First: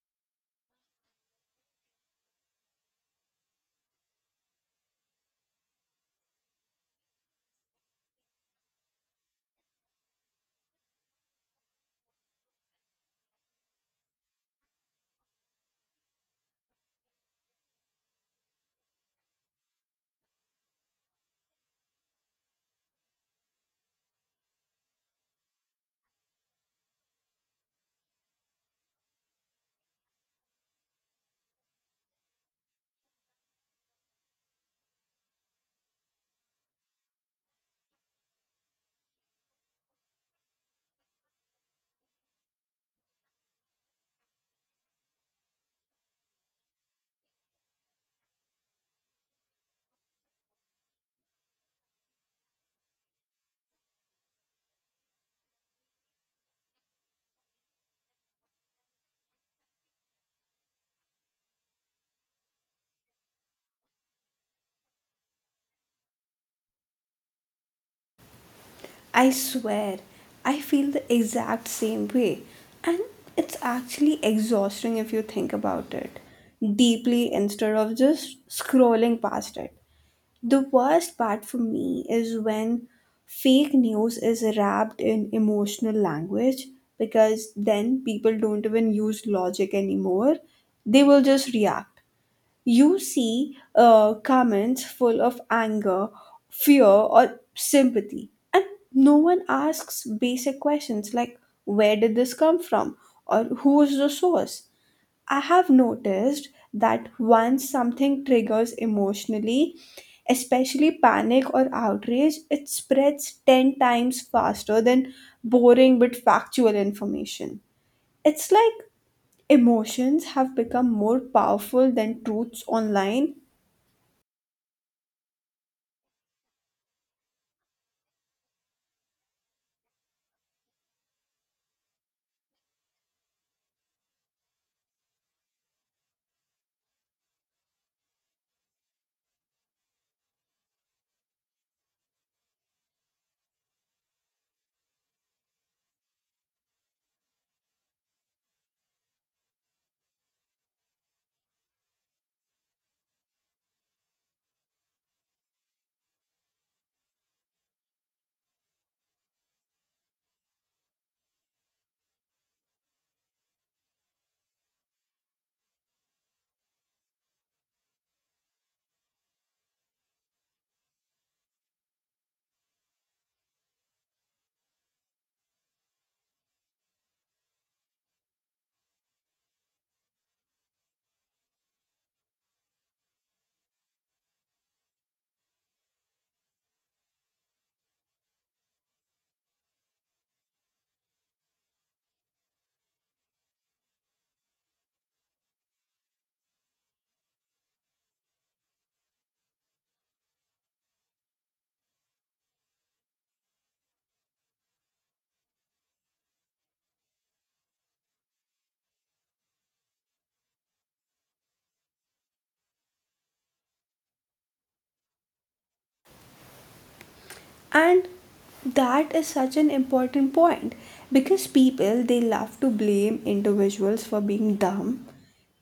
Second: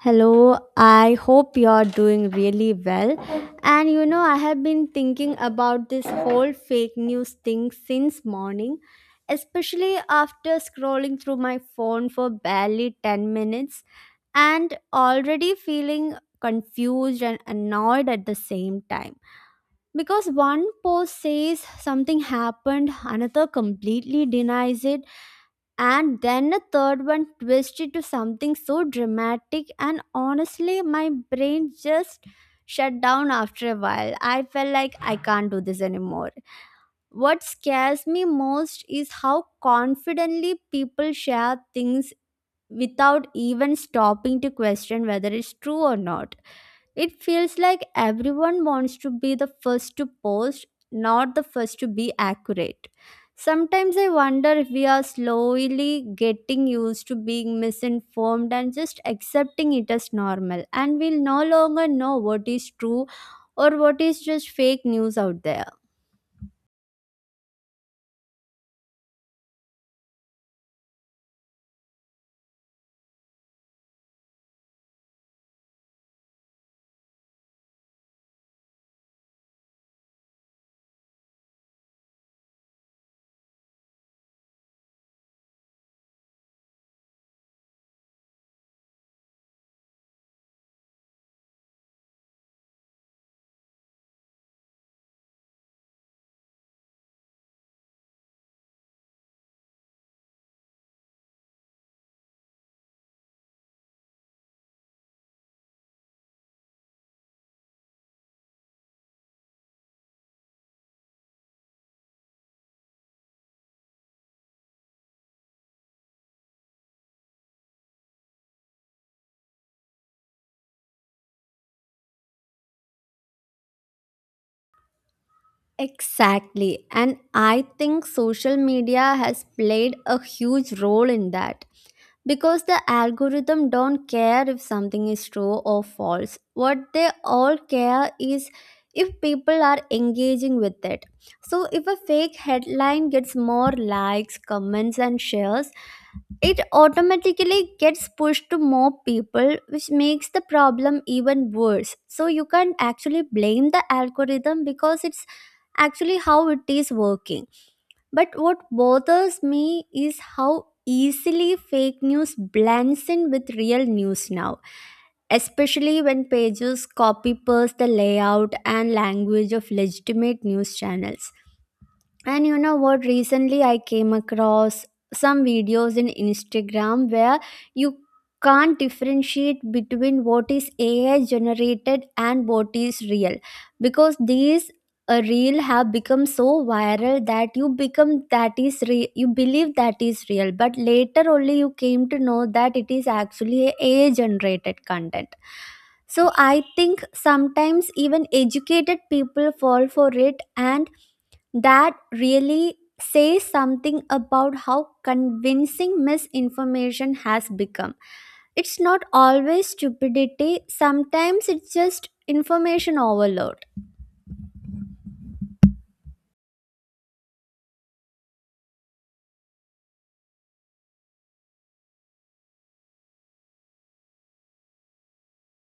Hello, I hope you're doing really well. And I have been thinking about this whole fake news thing since morning, especially after scrolling through my phone for barely 10 minutes and already feeling confused and annoyed at the same time because one post says something happened, another completely denies it, and then a third one twists it to something so dramatic. And honestly, my brain just shut down. After a while, I felt like I can't do this anymore. What scares me most is how confidently people share things without even stopping to question whether it's true or not. It feels like everyone wants to be the first to post, not the first to be accurate. Sometimes I wonder if we are slowly getting used to being misinformed and just accepting it as normal, and we'll no longer know what is true or what is just fake news out there. I swear, I feel the exact same way. And it's actually exhausting if you think about it deeply instead of just scrolling past it. The worst part for me is when fake news is wrapped in emotional language, because then people don't even use logic anymore. They will just react. You see comments full of anger, fear, or sympathy, and no one asks basic questions like where did this come from or who is the source. I have noticed that once something triggers emotionally, especially panic or outrage, it spreads 10 times faster than boring but factual information. It's like emotions have become more powerful than truths online. Exactly, and I think social media has played a huge role in that because the algorithm don't care if something is true or false. What they all care is if people are engaging with it. So if a fake headline gets more likes, comments, and shares, it automatically gets pushed to more people, which makes the problem even worse. So you can't actually blame the algorithm because it's actually how it is working. But what bothers me is how easily fake news blends in with real news now, especially when pages copy paste the layout and language of legitimate news channels. And you know what? Recently, I came across some videos in Instagram where you can't differentiate between what is AI generated and what is real because these real have become so viral that you become that is real, you believe that is real, but later only you came to know that it is actually AI generated content. So I think sometimes even educated people fall for it, and that really says something about how convincing misinformation has become. It's not always stupidity, sometimes it's just information overload. And that is such an important point, because people they love to blame individuals for being dumb,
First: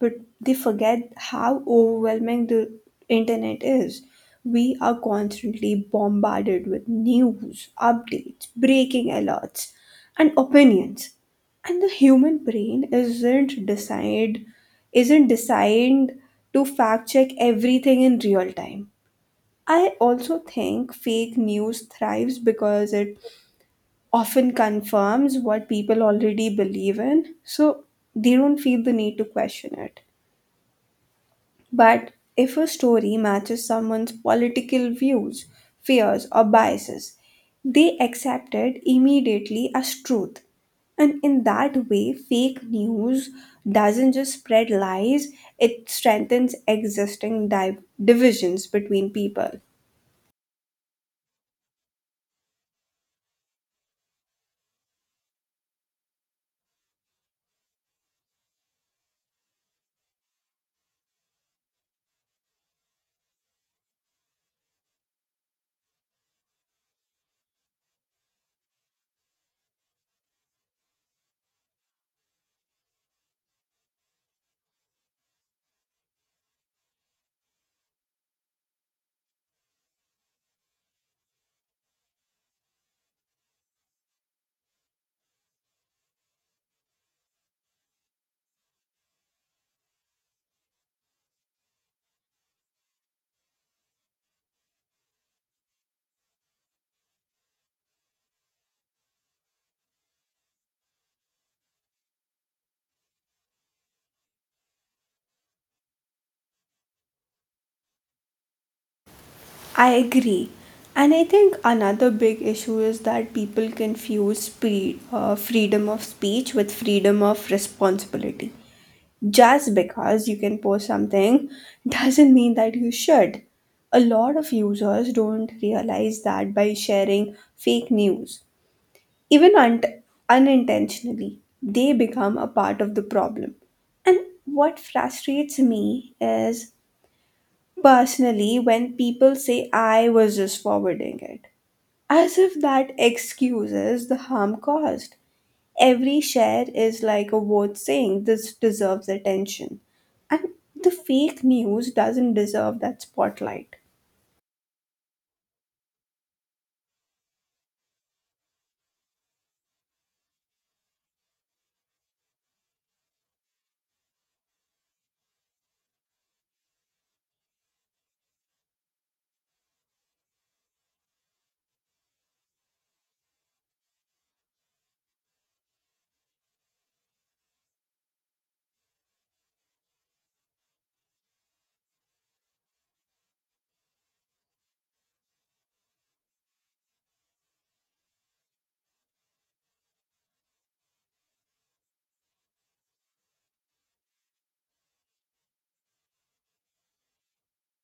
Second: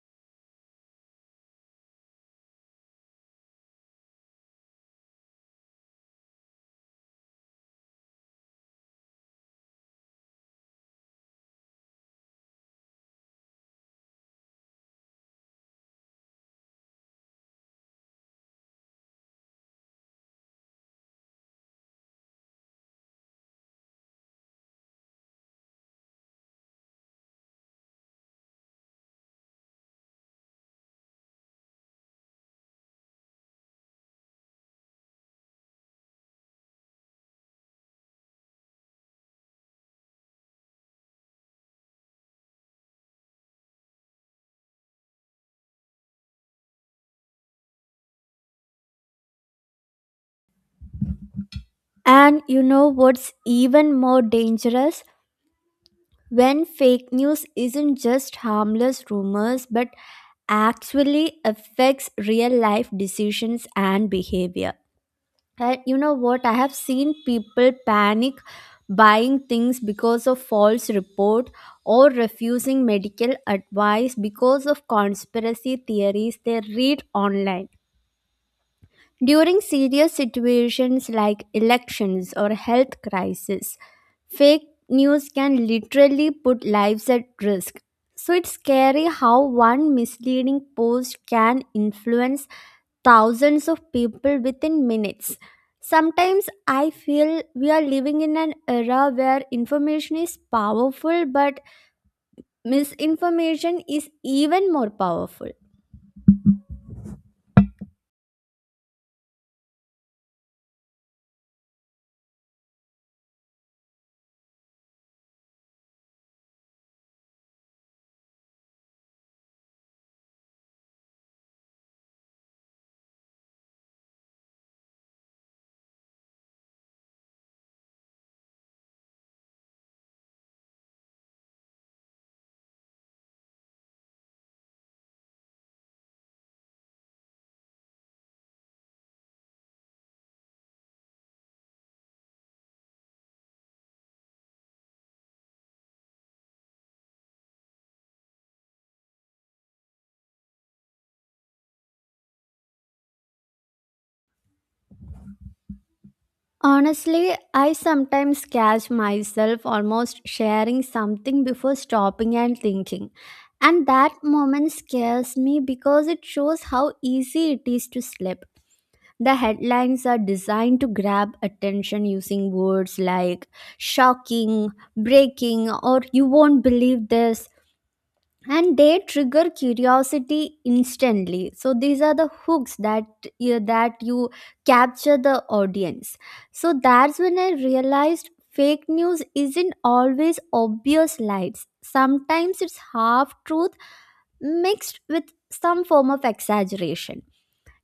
but they forget how overwhelming the internet is. We are constantly bombarded with news updates, breaking alerts, and opinions, and the human brain isn't designed to fact check everything in real time. I also think fake news thrives because it often confirms what people already believe in, so they don't feel the need to question it. But if a story matches someone's political views, fears, or biases, they accept it immediately as truth. And in that way, fake news doesn't just spread lies, it strengthens existing divisions between people. And you know what's even more dangerous? When fake news isn't just harmless rumors but actually affects real life decisions and behavior. And you know what? I have seen people panic buying things because of false report, or refusing medical advice because of conspiracy theories they read online. During serious situations like elections or health crisis, fake news can literally put lives at risk. So it's scary how one misleading post can influence thousands of people within minutes. Sometimes I feel we are living in an era where information is powerful, but misinformation is even more powerful. I agree. And I think another big issue is that people confuse freedom of speech with freedom of responsibility. Just because you can post something doesn't mean that you should. A lot of users don't realize that by sharing fake news, even unintentionally, they become a part of the problem. And what frustrates me, is Personally, when people say I was just forwarding it, as if that excuses the harm caused. Every share is like a vote saying this deserves attention. And the fake news doesn't deserve that spotlight. Honestly, I sometimes catch myself almost sharing something before stopping and thinking. And that moment scares me because it shows how easy it is to slip. The headlines are designed to grab attention using words like shocking, breaking, or you won't believe this. And they trigger curiosity instantly. So these are the hooks that, yeah, that you capture the audience. So that's when I realized fake news isn't always obvious lies. Sometimes it's half truth mixed with some form of exaggeration.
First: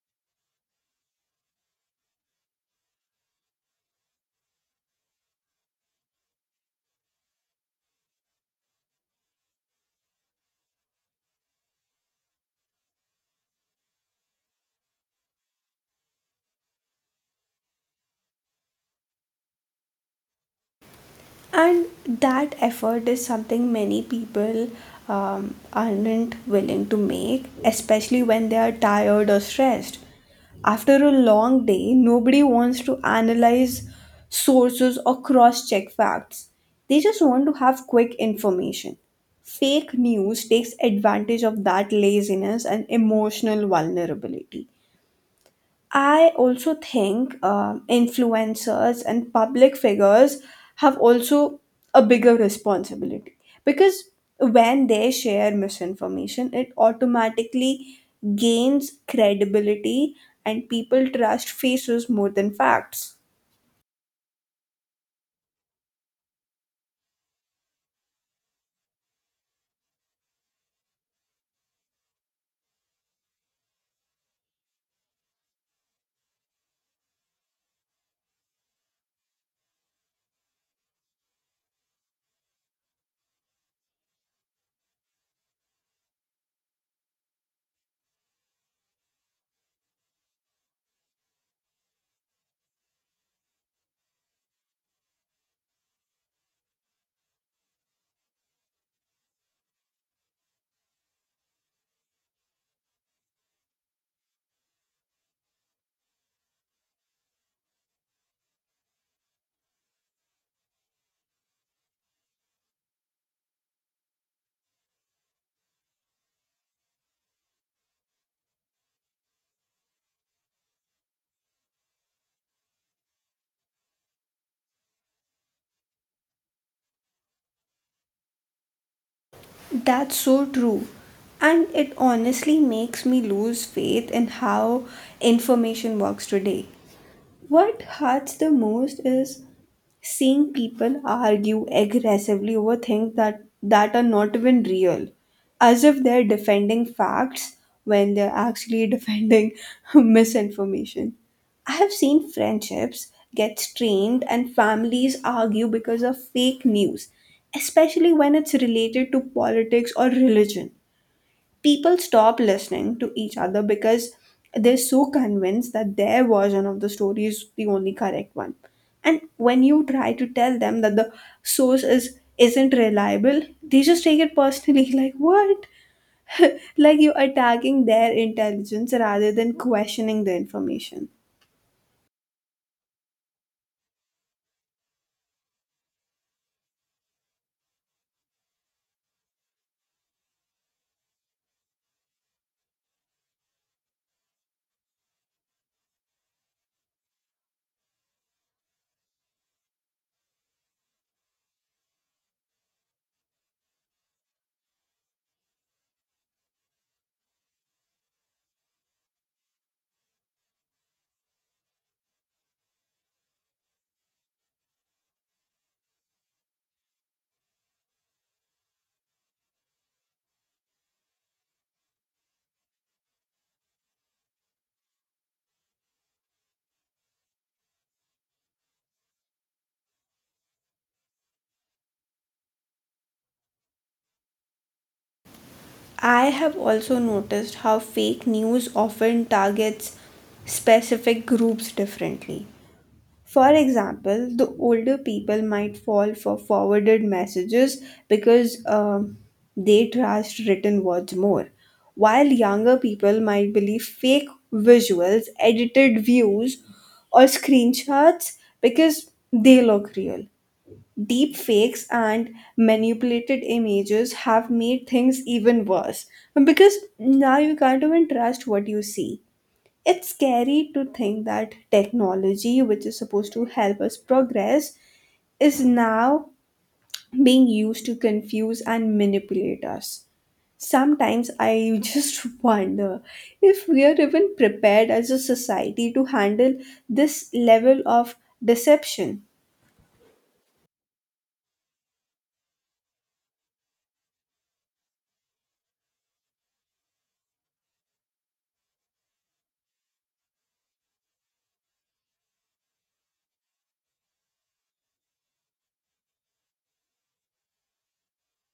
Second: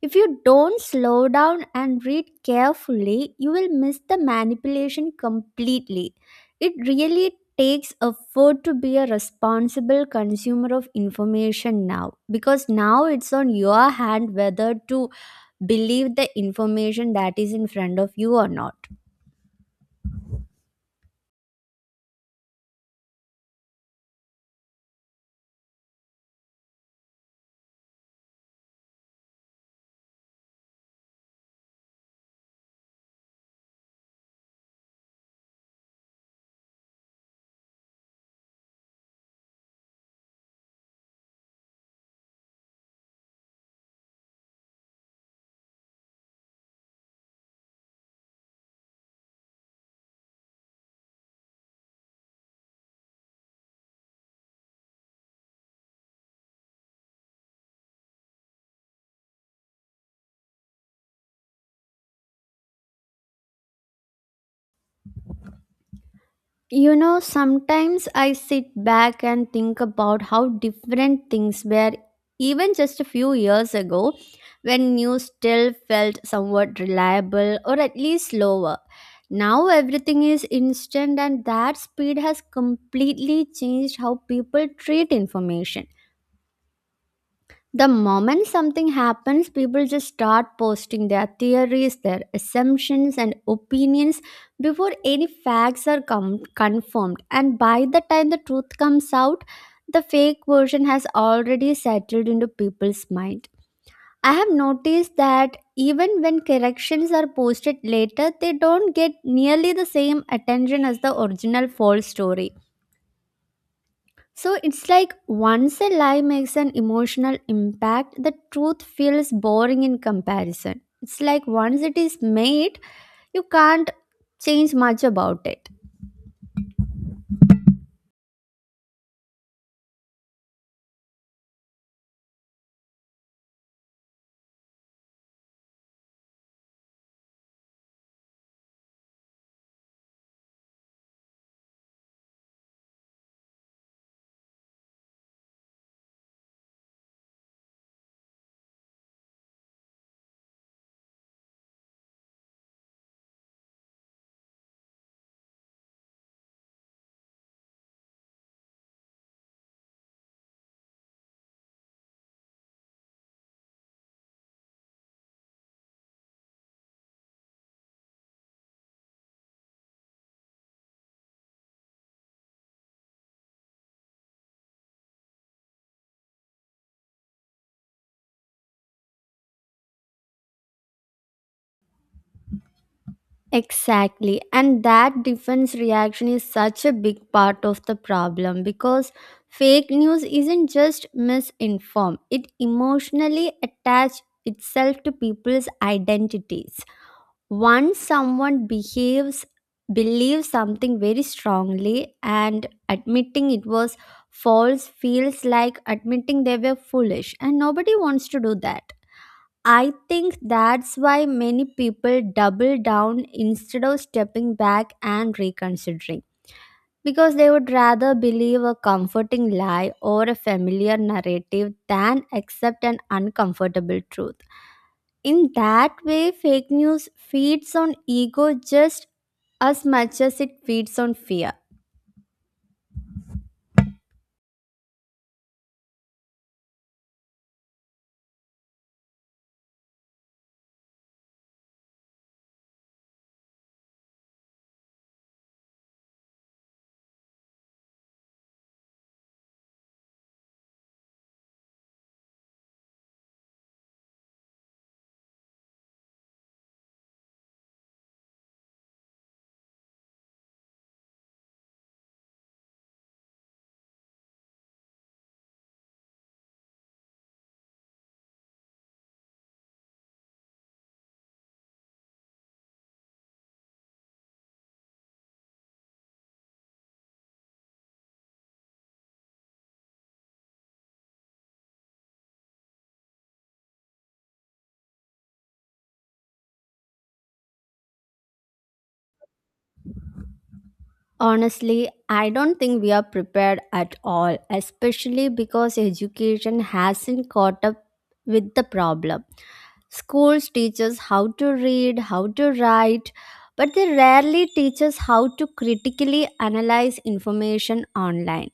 If you don't slow down and read carefully, you will miss the manipulation completely. It really takes effort to be a responsible consumer of information now because now it's on your hand whether to believe the information that is in front of you or not. And that effort is something many people aren't willing to make, especially when they are tired or stressed. After a long day, nobody wants to analyze sources or cross check facts. They just want to have quick information. Fake news takes advantage of that laziness and emotional vulnerability. I also think influencers and public figures have also a bigger responsibility, because when they share misinformation, it automatically gains credibility and people trust faces more than facts. Sometimes I sit back and think about how different things were even just a few years ago when news still felt somewhat reliable or at least slower. Now everything is instant, and that speed has completely changed how people treat information. The moment something happens, people just start posting their theories, their assumptions, and opinions before any facts are confirmed. And by the time the truth comes out, the fake version has already settled into people's mind. I have noticed that even when corrections are posted later, they don't get nearly the same attention as the original false story. So it's like once a lie makes an emotional impact, the truth feels boring in comparison. It's like once it is made, you can't change much about it. That's so true. And it honestly makes me lose faith in how information works today. What hurts the most is seeing people argue aggressively over things that are not even real, as if they're defending facts when they're actually defending misinformation. I have seen friendships get strained and families argue because of fake news, especially when it's related to politics or religion. People stop listening to each other because they're so convinced that their version of the story is the only correct one. And when you try to tell them that the source is isn't reliable, they just take it personally like what? Like you're attacking their intelligence rather than questioning the information. Exactly. And that defense reaction is such a big part of the problem because fake news isn't just misinformed, it emotionally attaches itself to people's identities. Once someone behaves believes something very strongly, and admitting it was false feels like admitting they were foolish, and nobody wants to do that. I think that's why many people double down instead of stepping back and reconsidering, because they would rather believe a comforting lie or a familiar narrative than accept an uncomfortable truth. In that way, fake news feeds on ego just as much as it feeds on fear. I have also noticed how fake news often targets specific groups differently. For example, the older people might fall for forwarded messages because they trust written words more, while younger people might believe fake visuals, edited views, or screenshots because they look real. Deep fakes and manipulated images have made things even worse because now you can't even trust what you see. It's scary to think that technology, which is supposed to help us progress, is now being used to confuse and manipulate us. Sometimes I just wonder if we are even prepared as a society to handle this level of deception. Honestly, I don't think we are prepared at all, especially because education hasn't caught up with the problem. Schools teach us how to read, how to write, but they rarely teach us how to critically analyze information online.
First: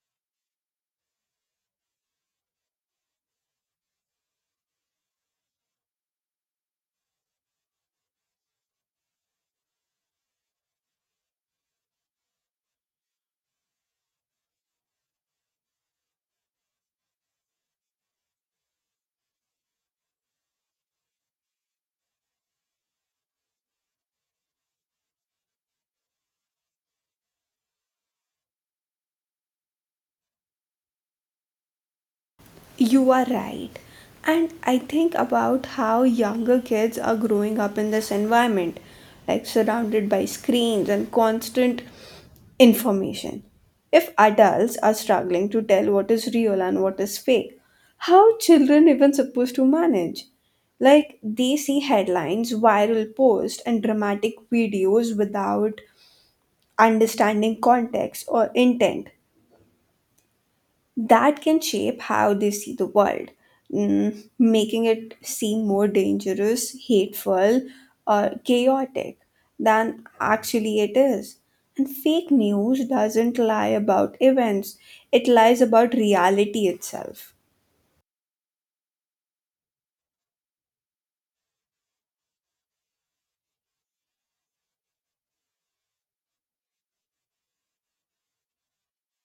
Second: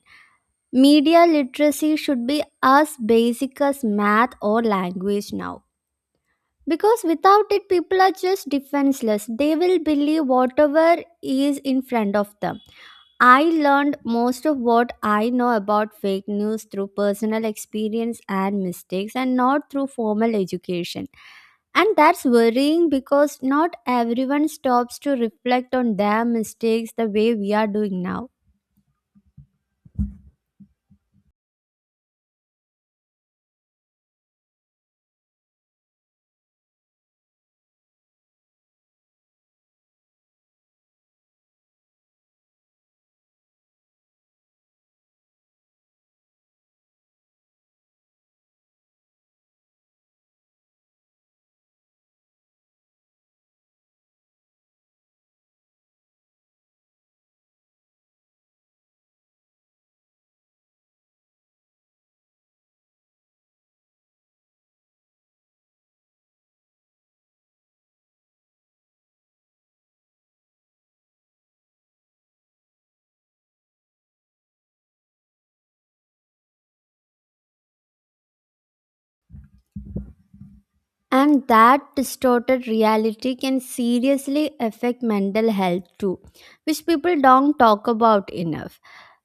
Media literacy should be as basic as math or language now, because without it people are just defenseless. They will believe whatever is in front of them. I learned most of what I know about fake news through personal experience and mistakes, and not through formal education. And that's worrying because not everyone stops to reflect on their mistakes the way we are doing now. You are right. And I think about how younger kids are growing up in this environment, like surrounded by screens and constant information. If adults are struggling to tell what is real and what is fake, how are children even supposed to manage? Like they see headlines, viral posts, and dramatic videos without understanding context or intent. That can shape how they see the world, making it seem more dangerous, hateful, or chaotic than actually it is. And fake news doesn't lie about events, it lies about reality itself. And that distorted reality can seriously affect mental health too, which people don't talk about enough,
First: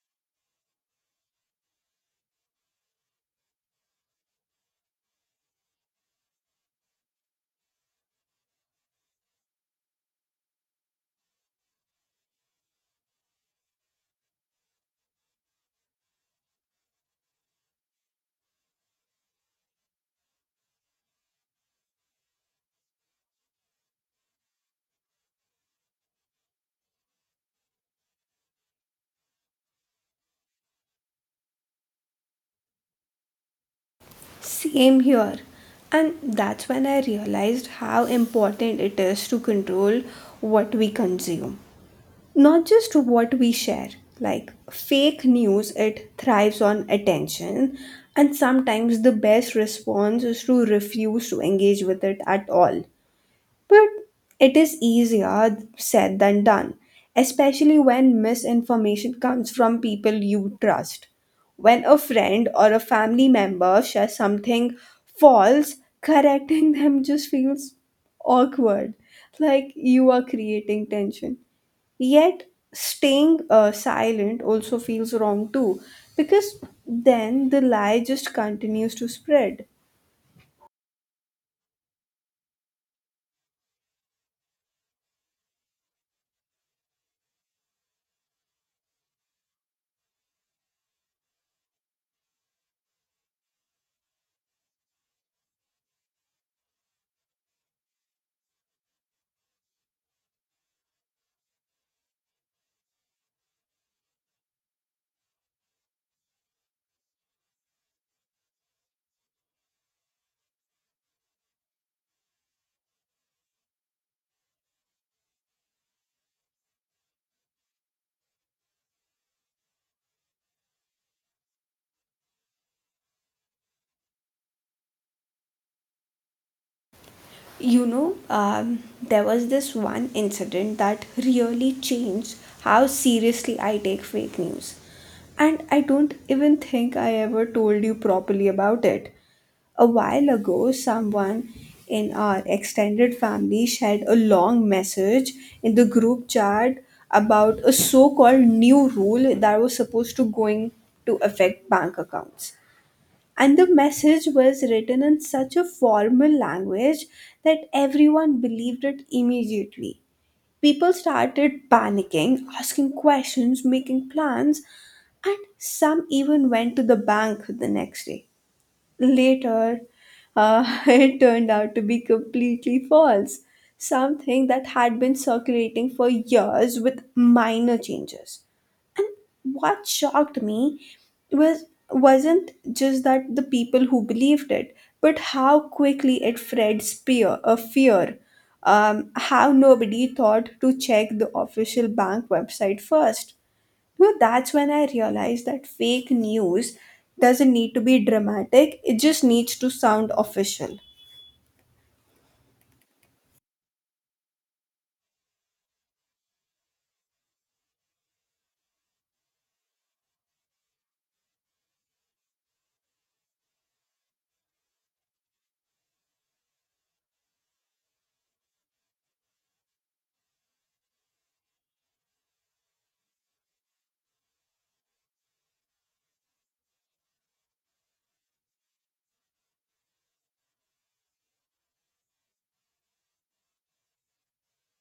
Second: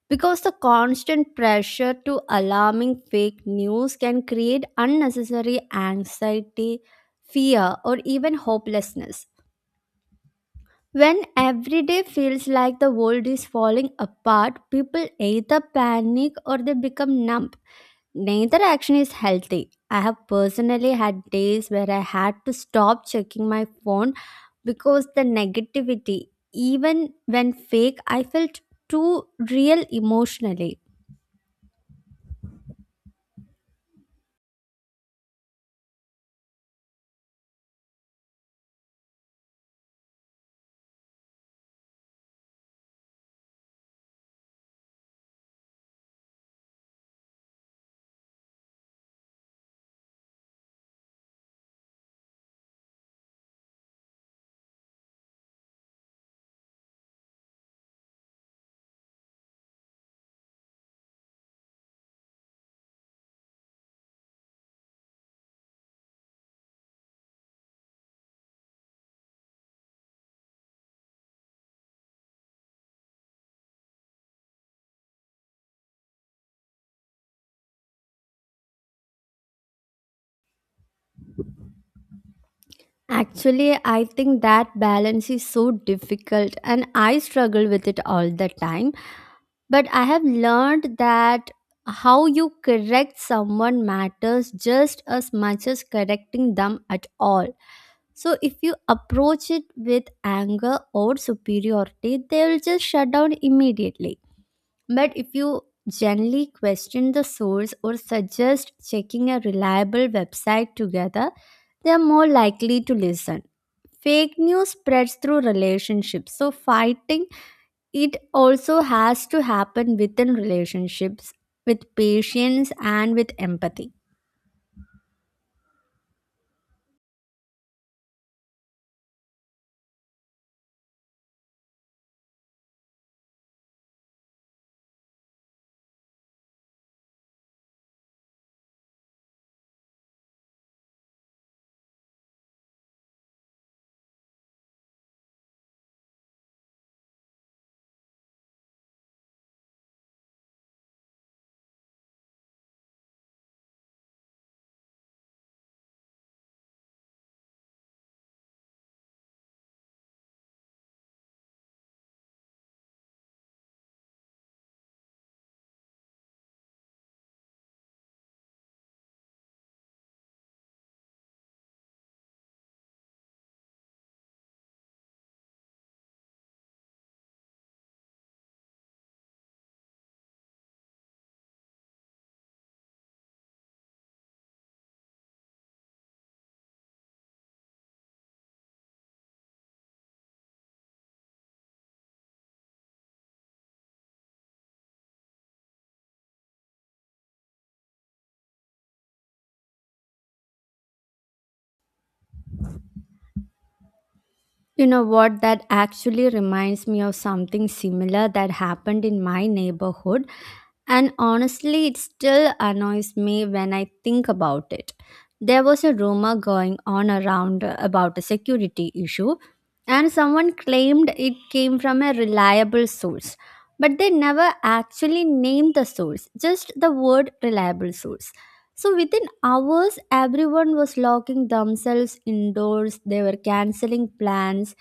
because the constant pressure to alarming fake news can create unnecessary anxiety, fear, or even hopelessness. When every day feels like the world is falling apart, people either panic or they become numb. Neither action is healthy. I have personally had days where I had to stop checking my phone because the negativity, even when fake, I felt too real emotionally. Same here. And that's when I realized how important it is to control what we consume, not just what we share. Like fake news, it thrives on attention, and sometimes the best response is to refuse to engage with it at all. But it is easier said than done, especially when misinformation comes from people you trust. When a friend or a family member shares something false, correcting them just feels awkward, like you are creating tension. Yet, staying silent also feels wrong too, because then the lie just continues to spread. Actually, I think that balance is so difficult and I struggle with it all the time. But I have learned that how you correct someone matters just as much as correcting them at all. So, if you approach it with anger or superiority, they'll just shut down immediately. But if you gently question the source or suggest checking a reliable website together, they are more likely to listen. Fake news spreads through relationships, so fighting it also has to happen within relationships, with patience and with empathy. You know, there was this one incident that really changed how seriously I take fake news. And I don't even think I ever told you properly about it. A while ago, someone in our extended family shared a long message in the group chat about a so-called new rule that was supposed to going to affect bank accounts. And the message was written in such a formal language that everyone believed it immediately. People started panicking, asking questions, making plans, and some even went to the bank the next day. Later, it turned out to be completely false, something that had been circulating for years with minor changes. And what shocked me was wasn't just that the people who believed it, but how quickly it spread fear. How nobody thought to check the official bank website first. Well, that's when I realized that fake news doesn't need to be dramatic, it just needs to sound official. You know what, that actually reminds me of something similar that happened in my neighborhood. And honestly, it still annoys me when I think about it. There was a rumor going on around about a security issue, and someone claimed it came from a reliable source. But they never actually named the source, just the word reliable source. So within hours, everyone was locking themselves indoors, they were canceling plans,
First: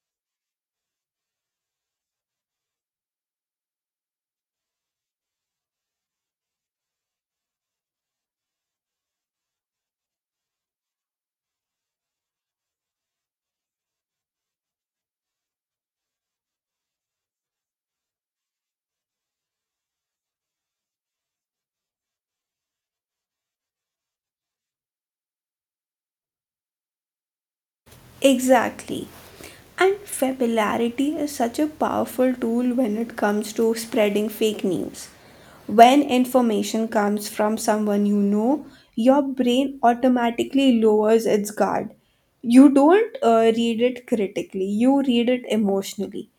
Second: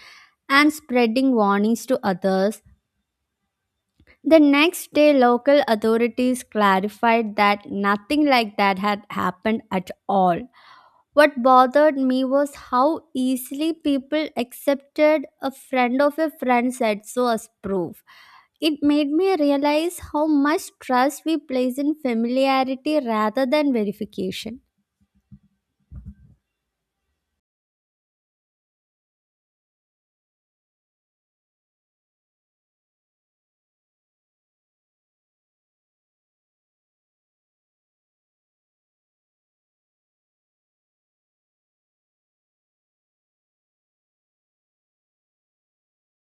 and spreading warnings to others. The next day, local authorities clarified that nothing like that had happened at all. What bothered me was how easily people accepted a friend of a friend said so as proof. It made me realize how much trust we place in familiarity rather than verification. Exactly. And familiarity is such a powerful tool when it comes to spreading fake news. When information comes from someone you know, your brain automatically lowers its guard. You don't read it critically, you read it emotionally.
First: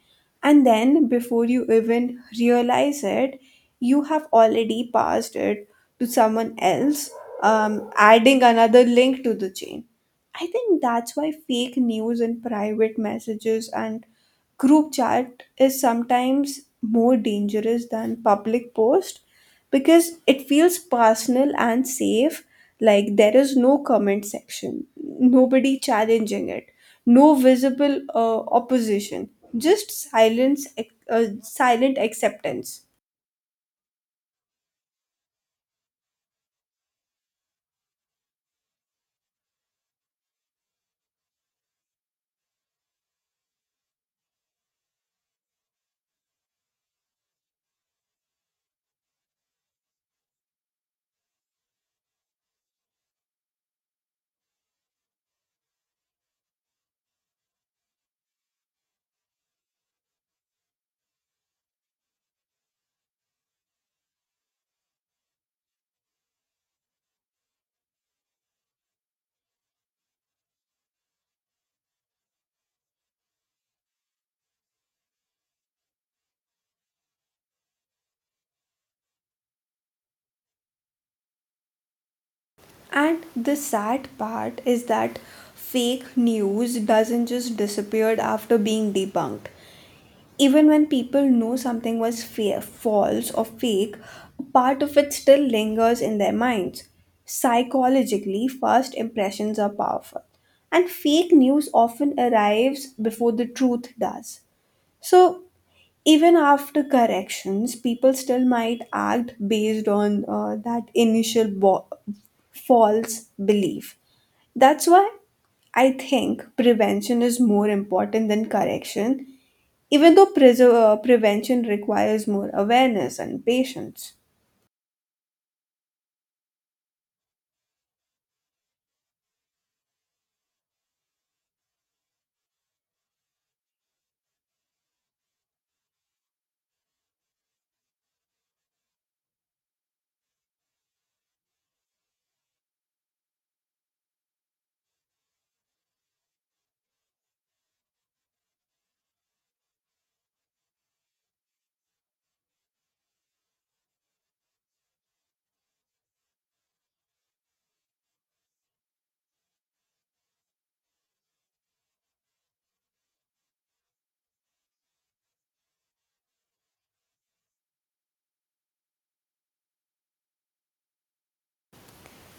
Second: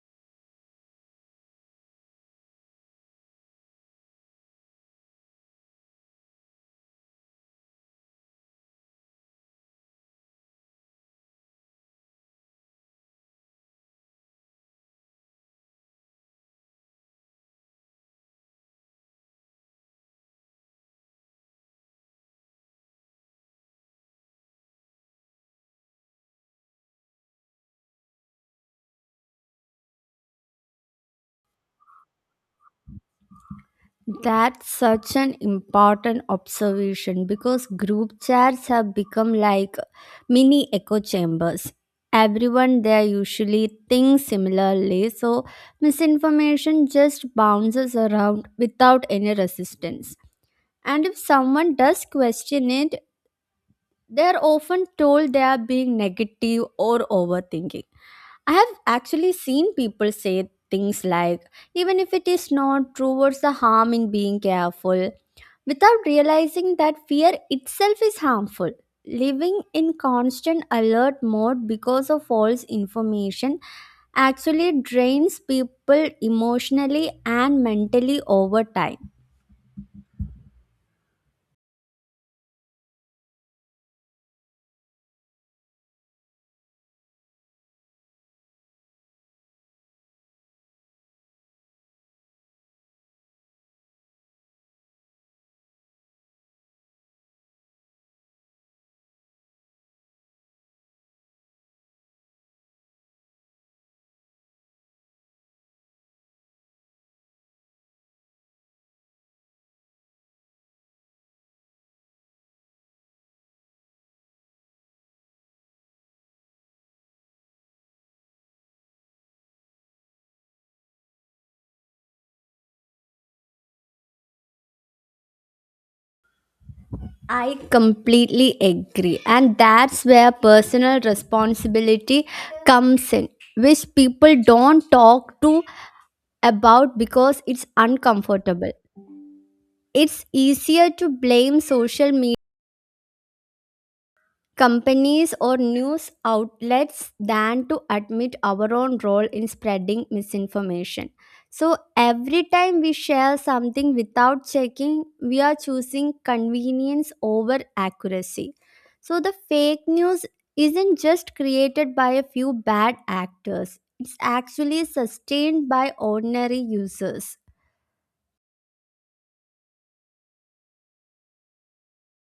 And then, before you even realize it, you have already passed it to someone else, adding another link to the chain. I think that's why fake news in private messages and group chat is sometimes more dangerous than public post, because it feels personal and safe. Like there is no comment section, nobody challenging it, no visible opposition, just silence silent acceptance. That's such an important observation because group chats have become like mini echo chambers. Everyone there usually thinks similarly, so misinformation just bounces around without any resistance. And if someone does question it, they're often told they are being negative or overthinking. I have actually seen people say things like, even if it is not true, what's the harm in being careful? Without realizing that fear itself is harmful. Living in constant alert mode because of false information actually drains people emotionally and mentally over time. And the sad part is that fake news doesn't just disappear after being debunked. Even when people know something was false or fake, a part of it still lingers in their minds. Psychologically, first impressions are powerful, and fake news often arrives before the truth does. So, even after corrections, people still might act based on that initial false belief. That's why I think prevention is more important than correction, even though prevention requires more awareness and patience. I completely agree, and that's where personal responsibility comes in, which people don't talk to about because it's uncomfortable. It's easier to blame social media companies or news outlets than to admit our own role in spreading misinformation. So, every time we share something without checking, we are choosing convenience over accuracy. So, the fake news isn't just created by a few bad actors, it's actually sustained by ordinary users.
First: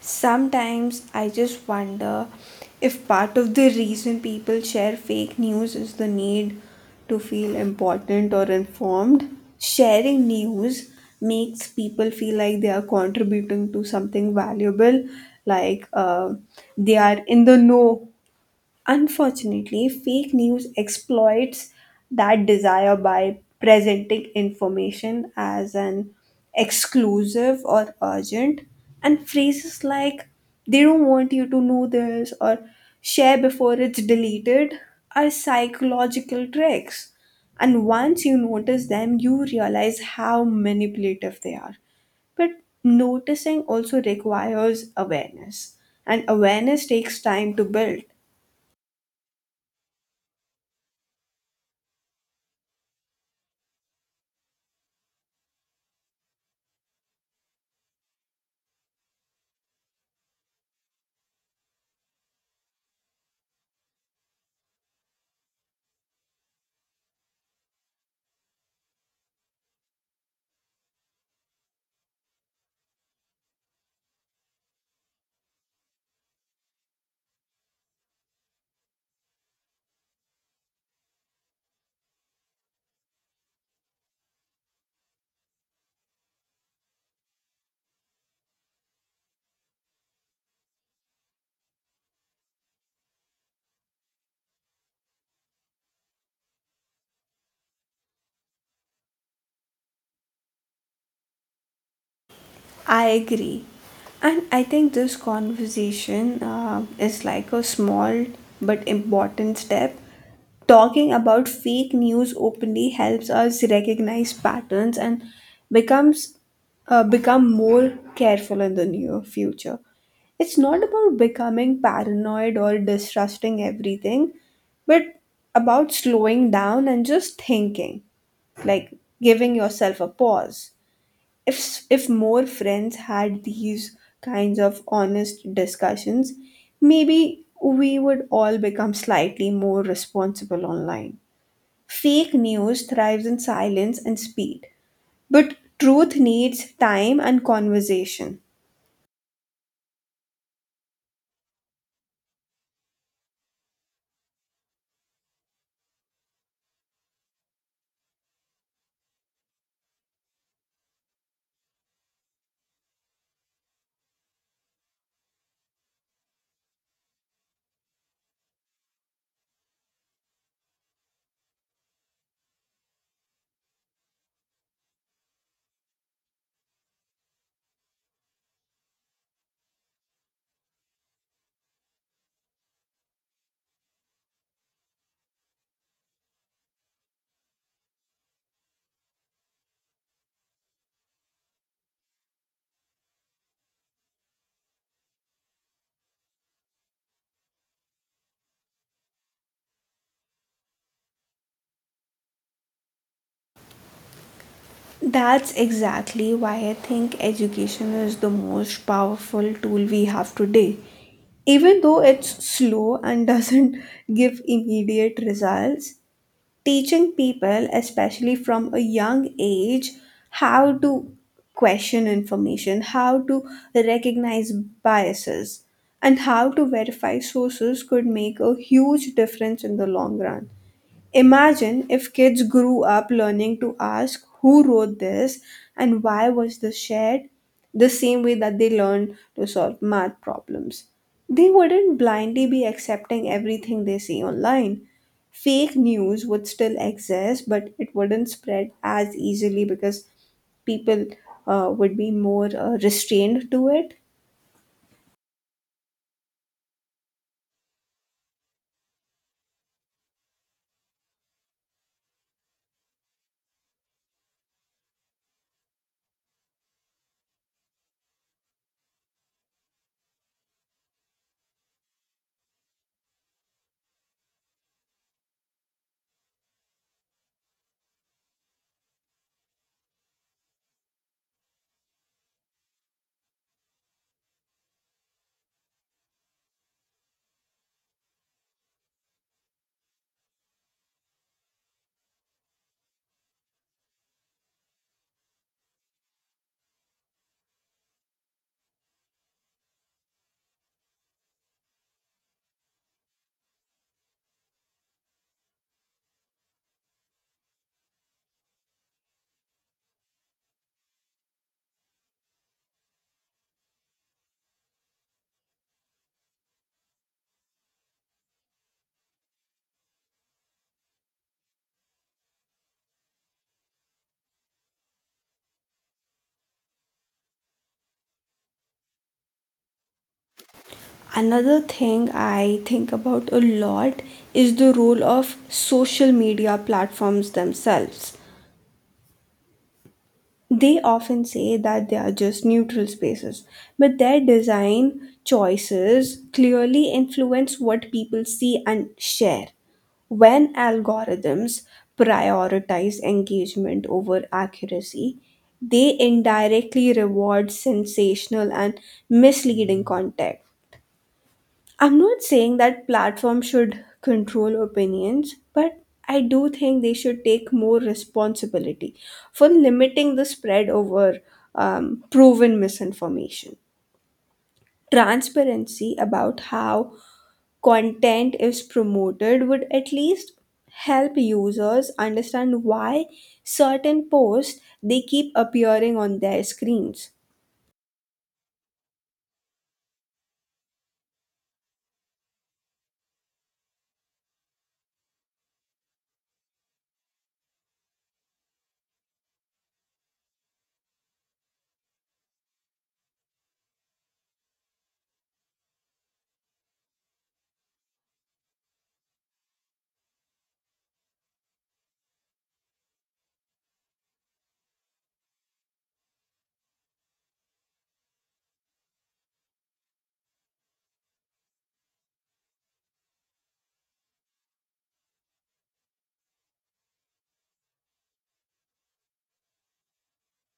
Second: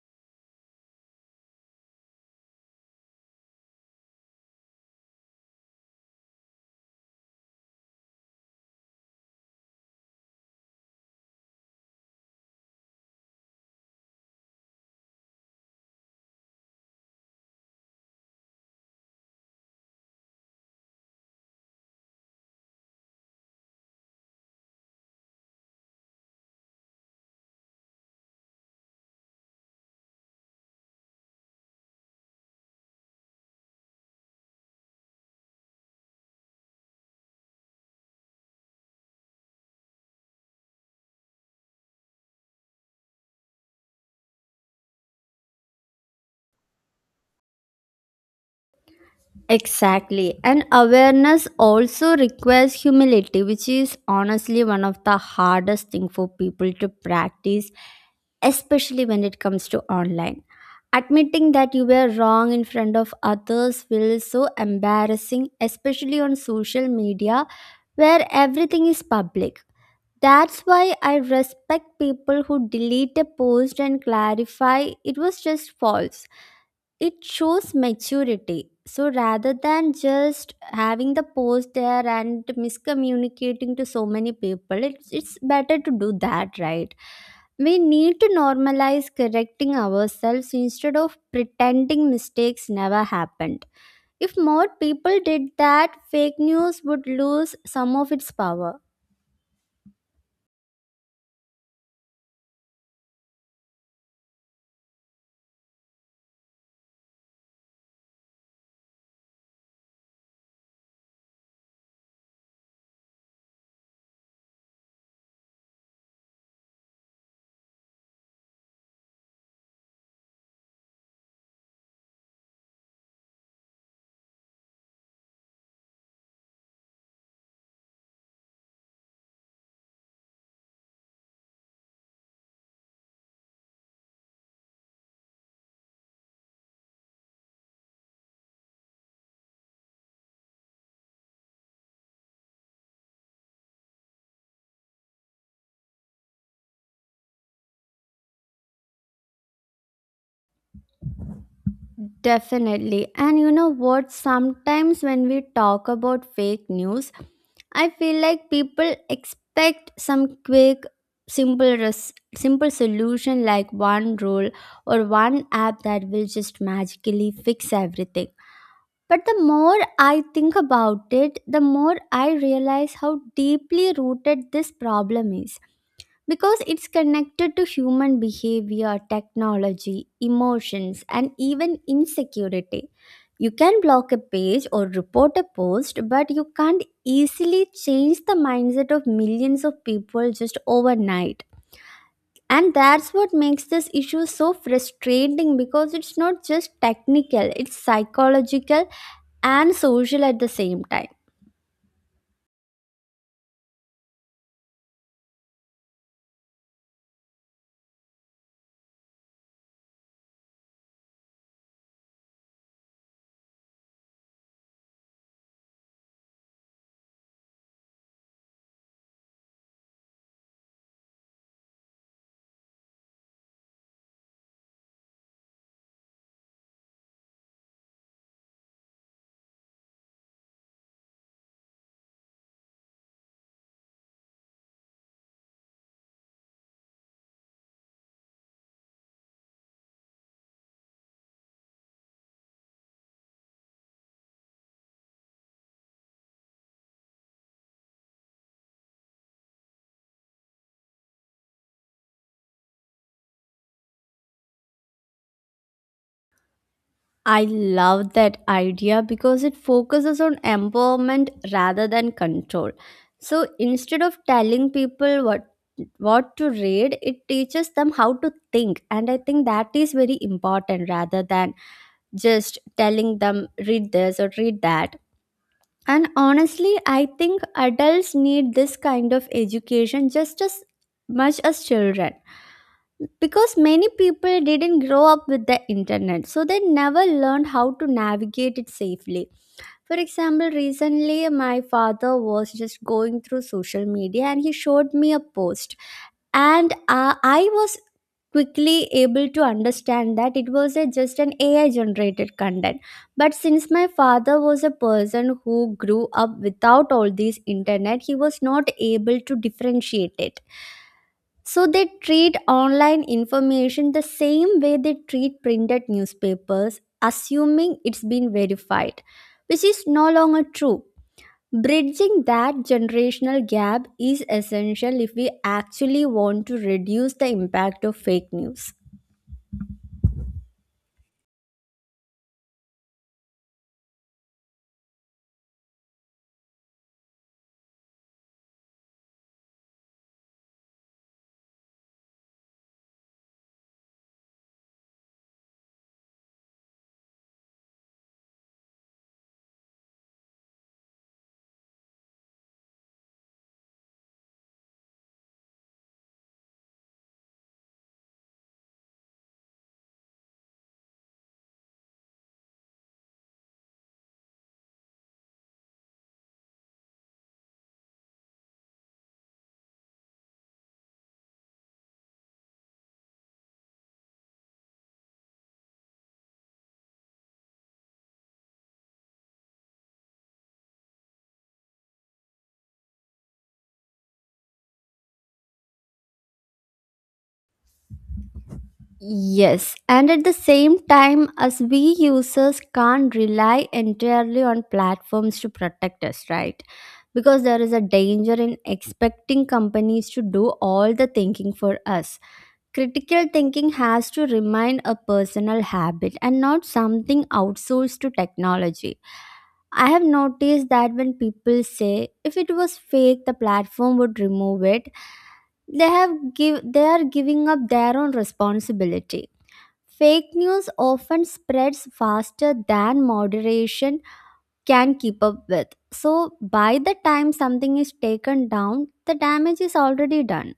Sometimes I just wonder if part of the reason people share fake news is the need to feel important or informed. Sharing news makes people feel like they are contributing to something valuable, like they are in the know. Unfortunately, fake news exploits that desire by presenting information as an exclusive or urgent, and phrases like they don't want you to know this or share before it's deleted are psychological tricks. And once you notice them, you realize how manipulative they are. But noticing also requires awareness, and awareness takes time to build. Exactly. And awareness also requires humility, which is honestly one of the hardest thing for people to practice, especially when it comes to online. Admitting that you were wrong in front of others feels so embarrassing, especially on social media where everything is public. That's why I respect people who delete a post and clarify it was just false. It shows maturity. So rather than just having the post there and miscommunicating to so many people, it's better to do that, right? We need to normalize correcting ourselves instead of pretending mistakes never happened. If more people did that, fake news would lose some of its power. I agree. And I think this conversation is like a small but important step. Talking about fake news openly helps us recognize patterns and becomes become more careful in the near future. It's not about becoming paranoid or distrusting everything, but about slowing down and just thinking, like giving yourself a pause. If more friends had these kinds of honest discussions, maybe we would all become slightly more responsible online. Fake news thrives in silence and speed, but truth needs time and conversation. Definitely. And you know what? Sometimes when we talk about fake news, I feel like people expect some quick, simple solution like one rule or one app that will just magically fix everything. But the more I think about it, the more I realize how deeply rooted this problem is because it's connected to human behavior, technology, emotions, and even insecurity. You can block a page or report a post, but you can't easily change the mindset of millions of people just overnight. And that's what makes this issue so frustrating because it's not just technical, it's psychological and social at the same time. That's exactly why I think education is the most powerful tool we have today. Even though it's slow and doesn't give immediate results, teaching people, especially from a young age, how to question information, how to recognize biases, and how to verify sources could make a huge difference in the long run. Imagine if kids grew up learning to ask who wrote this and why was this shared, the same way that they learn to solve math problems. They wouldn't blindly be accepting everything they see online. Fake news would still exist, but it wouldn't spread as easily because people would be more restrained to it. I love that idea because it focuses on empowerment rather than control. So instead of telling people what to read, it teaches them how to think. And I think that is very important rather than just telling them read this or read that. And honestly, I think adults need this kind of education just as much as children because many people didn't grow up with the internet, so they never learned how to navigate it safely. For example, recently my father was just going through social media and he showed me a post, and I was quickly able to understand that it was just an AI generated content. But since my father was a person who grew up without all these internet, he was not able to differentiate it. So they treat online information the same way they treat printed newspapers, assuming it's been verified, which is no longer true. Bridging that generational gap is essential if we actually want to reduce the impact of fake news. Another thing I think about a lot is the role of social media platforms themselves. They often say that they are just neutral spaces, but their design choices clearly influence what people see and share. When algorithms prioritize engagement over accuracy, they indirectly reward sensational and misleading content. I'm not saying that platforms should control opinions, but I do think they should take more responsibility for limiting the spread over proven misinformation. Transparency about how content is promoted would at least help users understand why certain posts they keep appearing on their screens. Yes, and at the same time, as we users can't rely entirely on platforms to protect us, right? Because there is a danger in expecting companies to do all the thinking for us. Critical thinking has to remain a personal habit and not something outsourced to technology. I have noticed that when people say if it was fake, the platform would remove it, they have give they are giving up their own responsibility. Fake news often spreads faster than moderation can keep up with. So, by the time something is taken down, the damage is already done.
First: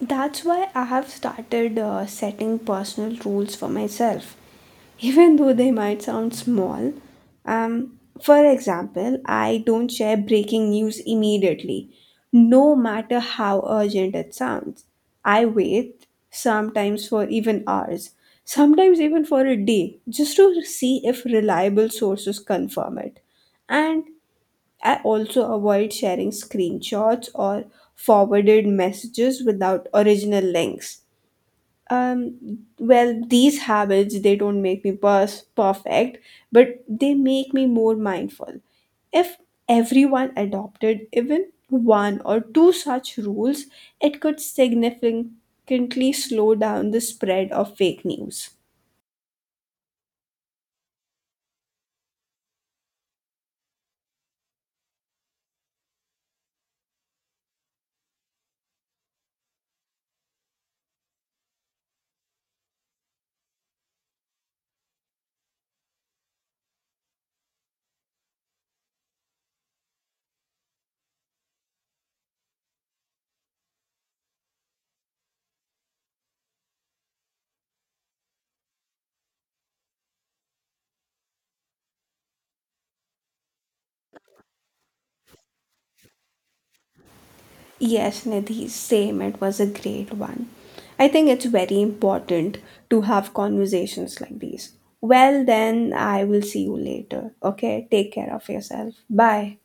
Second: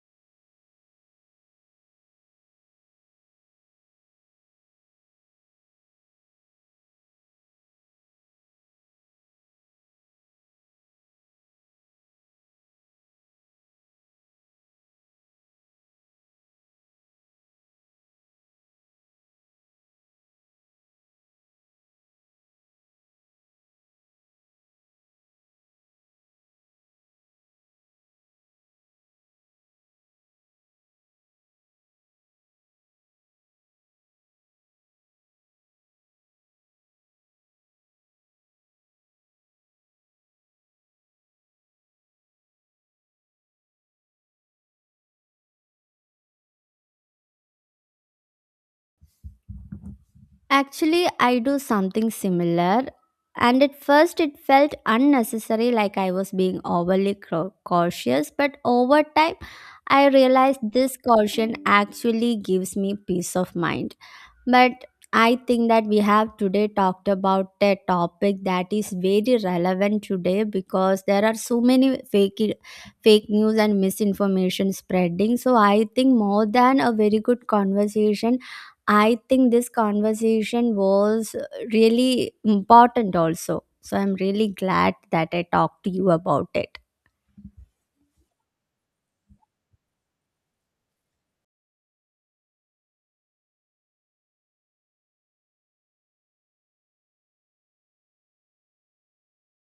That's why I have started setting personal rules for myself, even though they might sound small. Um, for example, I don't share breaking news immediately, no matter how urgent it sounds. I wait, sometimes for even hours, sometimes even for a day, just to see if reliable sources confirm it. And I also avoid sharing screenshots or forwarded messages without original links. Well, these habits they don't make me perfect, but they make me more mindful. If everyone adopted even one or two such rules, it could significantly slow down the spread of fake news. Actually, I do something similar, and at first it felt unnecessary, like I was being overly cautious, but over time, I realized this caution actually gives me peace of mind. But I think that we have today talked about a topic that is very relevant today because there are so many fake news and misinformation spreading. So I think more than a very good conversation, I think this conversation was really important also. So I'm really glad that I talked to you about it. Yes, Nidhi, same. It was a great one. I think it's very important to have conversations like these. Well, then, I will see you later. Okay, take care of yourself. Bye.